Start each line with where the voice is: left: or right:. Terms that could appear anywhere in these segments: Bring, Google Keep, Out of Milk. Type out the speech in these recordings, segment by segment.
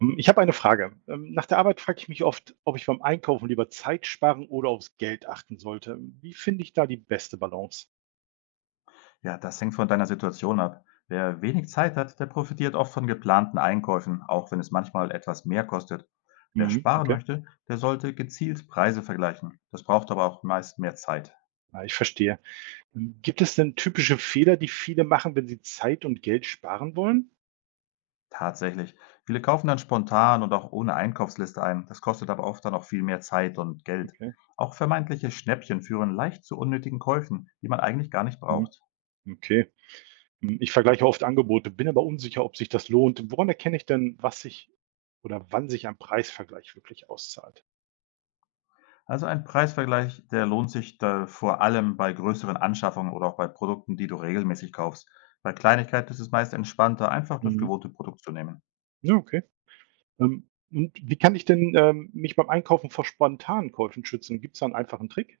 right: Ich habe eine Frage. Nach der Arbeit frage ich mich oft, ob ich beim Einkaufen lieber Zeit sparen oder aufs Geld achten sollte. Wie finde ich da die beste Balance?
left: Ja, das hängt von deiner Situation ab. Wer wenig Zeit hat, der profitiert oft von geplanten Einkäufen, auch wenn es manchmal etwas mehr kostet. Wer sparen
right: Okay.
left: möchte, der sollte gezielt Preise vergleichen. Das braucht aber auch meist mehr Zeit.
right: Ah, ich verstehe. Gibt es denn typische Fehler, die viele machen, wenn sie Zeit und Geld sparen wollen?
left: Tatsächlich. Viele kaufen dann spontan und auch ohne Einkaufsliste ein. Das kostet aber oft dann auch viel mehr Zeit und Geld.
right: Okay.
left: Auch vermeintliche Schnäppchen führen leicht zu unnötigen Käufen, die man eigentlich gar nicht
right: Hm.
left: braucht.
right: Okay. Ich vergleiche oft Angebote, bin aber unsicher, ob sich das lohnt. Woran erkenne ich denn, was sich oder wann sich ein Preisvergleich wirklich auszahlt?
left: Also, ein Preisvergleich, der lohnt sich da vor allem bei größeren Anschaffungen oder auch bei Produkten, die du regelmäßig kaufst. Bei Kleinigkeiten ist es meist entspannter, einfach das
right: Mhm.
left: gewohnte Produkt zu nehmen.
right: Ja, okay. Und wie kann ich denn, mich beim Einkaufen vor spontanen Käufen schützen? Gibt es da 'n einfachen Trick?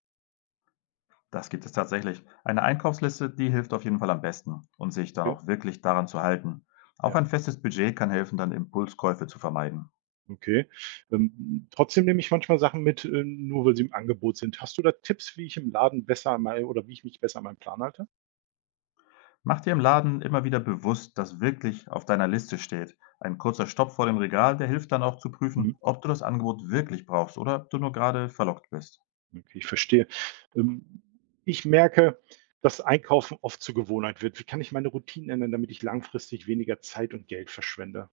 left: Das gibt es tatsächlich. Eine Einkaufsliste, die hilft auf jeden Fall am besten und sich dann
right: Okay,
left: auch wirklich daran zu halten. Auch
right: ja,
left: ein festes Budget kann helfen, dann Impulskäufe zu vermeiden.
right: okay. Trotzdem nehme ich manchmal Sachen mit, nur weil sie im Angebot sind. Hast du da Tipps, wie ich im Laden besser an mei oder wie ich mich besser an meinen Plan halte?
left: Mach dir im Laden immer wieder bewusst, dass wirklich auf deiner Liste steht. Ein kurzer Stopp vor dem Regal, der hilft dann auch zu prüfen,
right: Mhm.
left: ob du das Angebot wirklich brauchst oder ob du nur gerade verlockt bist.
right: Okay, ich verstehe. Ähm, Ich merke, dass Einkaufen oft zur Gewohnheit wird. Wie kann ich meine Routinen ändern, damit ich langfristig weniger Zeit und Geld verschwende?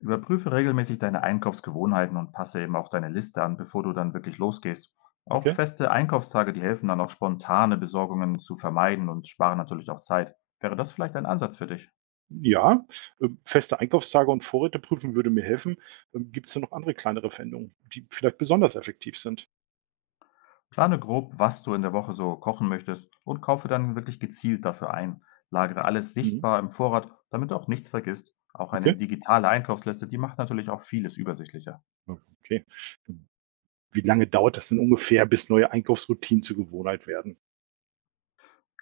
left: Überprüfe regelmäßig deine Einkaufsgewohnheiten und passe eben auch deine Liste an, bevor du dann wirklich losgehst. Auch
right: Okay.
left: feste Einkaufstage, die helfen dann auch spontane Besorgungen zu vermeiden und sparen natürlich auch Zeit. Wäre das vielleicht ein Ansatz für dich?
right: Ja, feste Einkaufstage und Vorräte prüfen würde mir helfen. Gibt es denn noch andere kleinere Veränderungen, die vielleicht besonders effektiv sind?
left: Plane grob, was du in der Woche so kochen möchtest und kaufe dann wirklich gezielt dafür ein. Lagere alles
right: Mhm.
left: sichtbar im Vorrat, damit du auch nichts vergisst. Auch eine
right: Okay.
left: digitale Einkaufsliste, die macht natürlich auch vieles übersichtlicher.
right: Ja, okay. Wie lange dauert das denn ungefähr, bis neue Einkaufsroutinen zur Gewohnheit werden?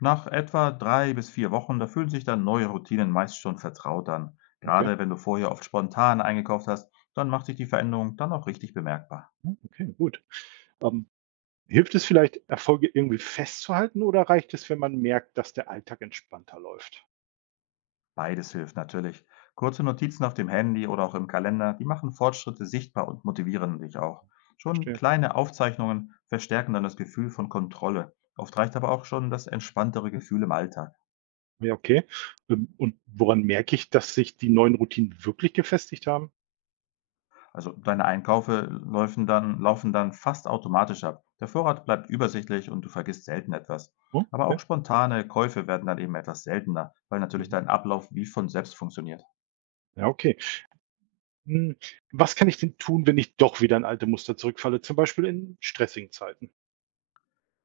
left: Nach etwa 3 bis 4 Wochen, da fühlen sich dann neue Routinen meist schon vertraut an.
right: Okay.
left: Gerade wenn du vorher oft spontan eingekauft hast, dann macht sich die Veränderung dann auch richtig bemerkbar.
right: Hm, okay, gut. Ähm, Hilft es vielleicht, Erfolge irgendwie festzuhalten oder reicht es, wenn man merkt, dass der Alltag entspannter läuft?
left: Beides hilft natürlich. Kurze Notizen auf dem Handy oder auch im Kalender, die machen Fortschritte sichtbar und motivieren dich auch. Schon
right: Verstehe.
left: kleine Aufzeichnungen verstärken dann das Gefühl von Kontrolle. Oft reicht aber auch schon das entspanntere Gefühl im Alltag.
right: Ja, okay. Und woran merke ich, dass sich die neuen Routinen wirklich gefestigt haben?
left: Also deine laufen dann fast automatisch ab. Der Vorrat bleibt übersichtlich und du vergisst selten etwas.
right: Hm,
left: Aber
right: okay.
left: auch spontane Käufe werden dann eben etwas seltener, weil natürlich
right: Mhm.
left: dein Ablauf wie von selbst funktioniert.
right: Ja, okay. Hm, Was kann ich denn tun, wenn ich doch wieder in alte Muster zurückfalle, zum Beispiel in stressigen Zeiten?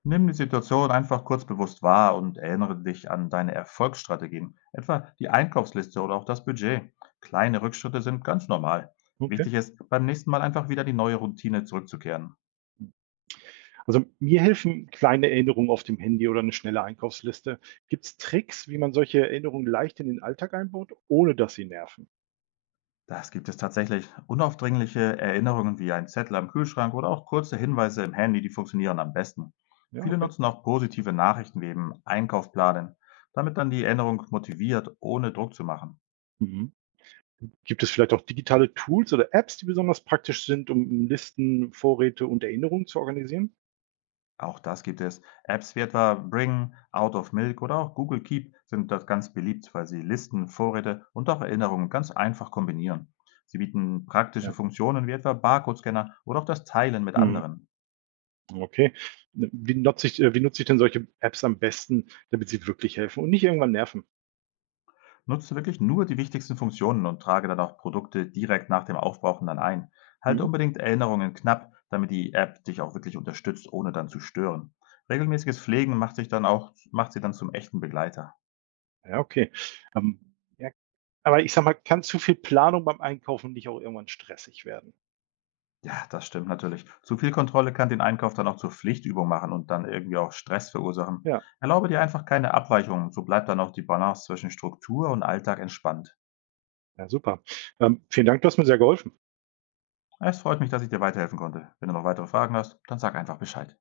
left: Nimm die Situation einfach kurz bewusst wahr und erinnere dich an deine Erfolgsstrategien, etwa die Einkaufsliste oder auch das Budget. Kleine Rückschritte sind ganz normal.
right: Okay.
left: Wichtig ist, beim nächsten Mal einfach wieder die neue Routine zurückzukehren.
right: Also, mir helfen kleine Erinnerungen auf dem Handy oder eine schnelle Einkaufsliste. Gibt es Tricks, wie man solche Erinnerungen leicht in den Alltag einbaut, ohne dass sie nerven?
left: Das gibt es tatsächlich. Unaufdringliche Erinnerungen wie ein Zettel am Kühlschrank oder auch kurze Hinweise im Handy, die funktionieren am besten.
right: Ja,
left: Viele
right: okay.
left: nutzen auch positive Nachrichten wie eben Einkaufplanen, damit dann die Erinnerung motiviert, ohne Druck zu machen.
right: Mhm. Gibt es vielleicht auch digitale Tools oder Apps, die besonders praktisch sind, um Listen, Vorräte und Erinnerungen zu organisieren?
left: Auch das gibt es. Apps wie etwa Bring, Out of Milk oder auch Google Keep sind dort ganz beliebt, weil sie Listen, Vorräte und auch Erinnerungen ganz einfach kombinieren. Sie bieten praktische
right: Ja.
left: Funktionen wie etwa Barcode-Scanner oder auch das Teilen mit
right: Mhm.
left: anderen.
right: Okay. Wie nutze ich denn solche Apps am besten, damit sie wirklich helfen und nicht irgendwann nerven?
left: Nutze wirklich nur die wichtigsten Funktionen und trage dann auch Produkte direkt nach dem Aufbrauchen dann ein. Halte
right: Mhm.
left: unbedingt Erinnerungen knapp, damit die App dich auch wirklich unterstützt, ohne dann zu stören. Regelmäßiges Pflegen macht sie dann zum echten Begleiter.
right: Ja, okay. Ähm, ja, aber ich sage mal, kann zu viel Planung beim Einkaufen nicht auch irgendwann stressig werden?
left: Ja, das stimmt natürlich. Zu viel Kontrolle kann den Einkauf dann auch zur Pflichtübung machen und dann irgendwie auch Stress verursachen.
right: Ja,
left: Erlaube dir einfach keine Abweichungen, so bleibt dann auch die Balance zwischen Struktur und Alltag entspannt.
right: ja super. Vielen Dank, du hast mir sehr geholfen.
left: Es freut mich, dass ich dir weiterhelfen konnte. Wenn du noch weitere Fragen hast, dann sag einfach Bescheid.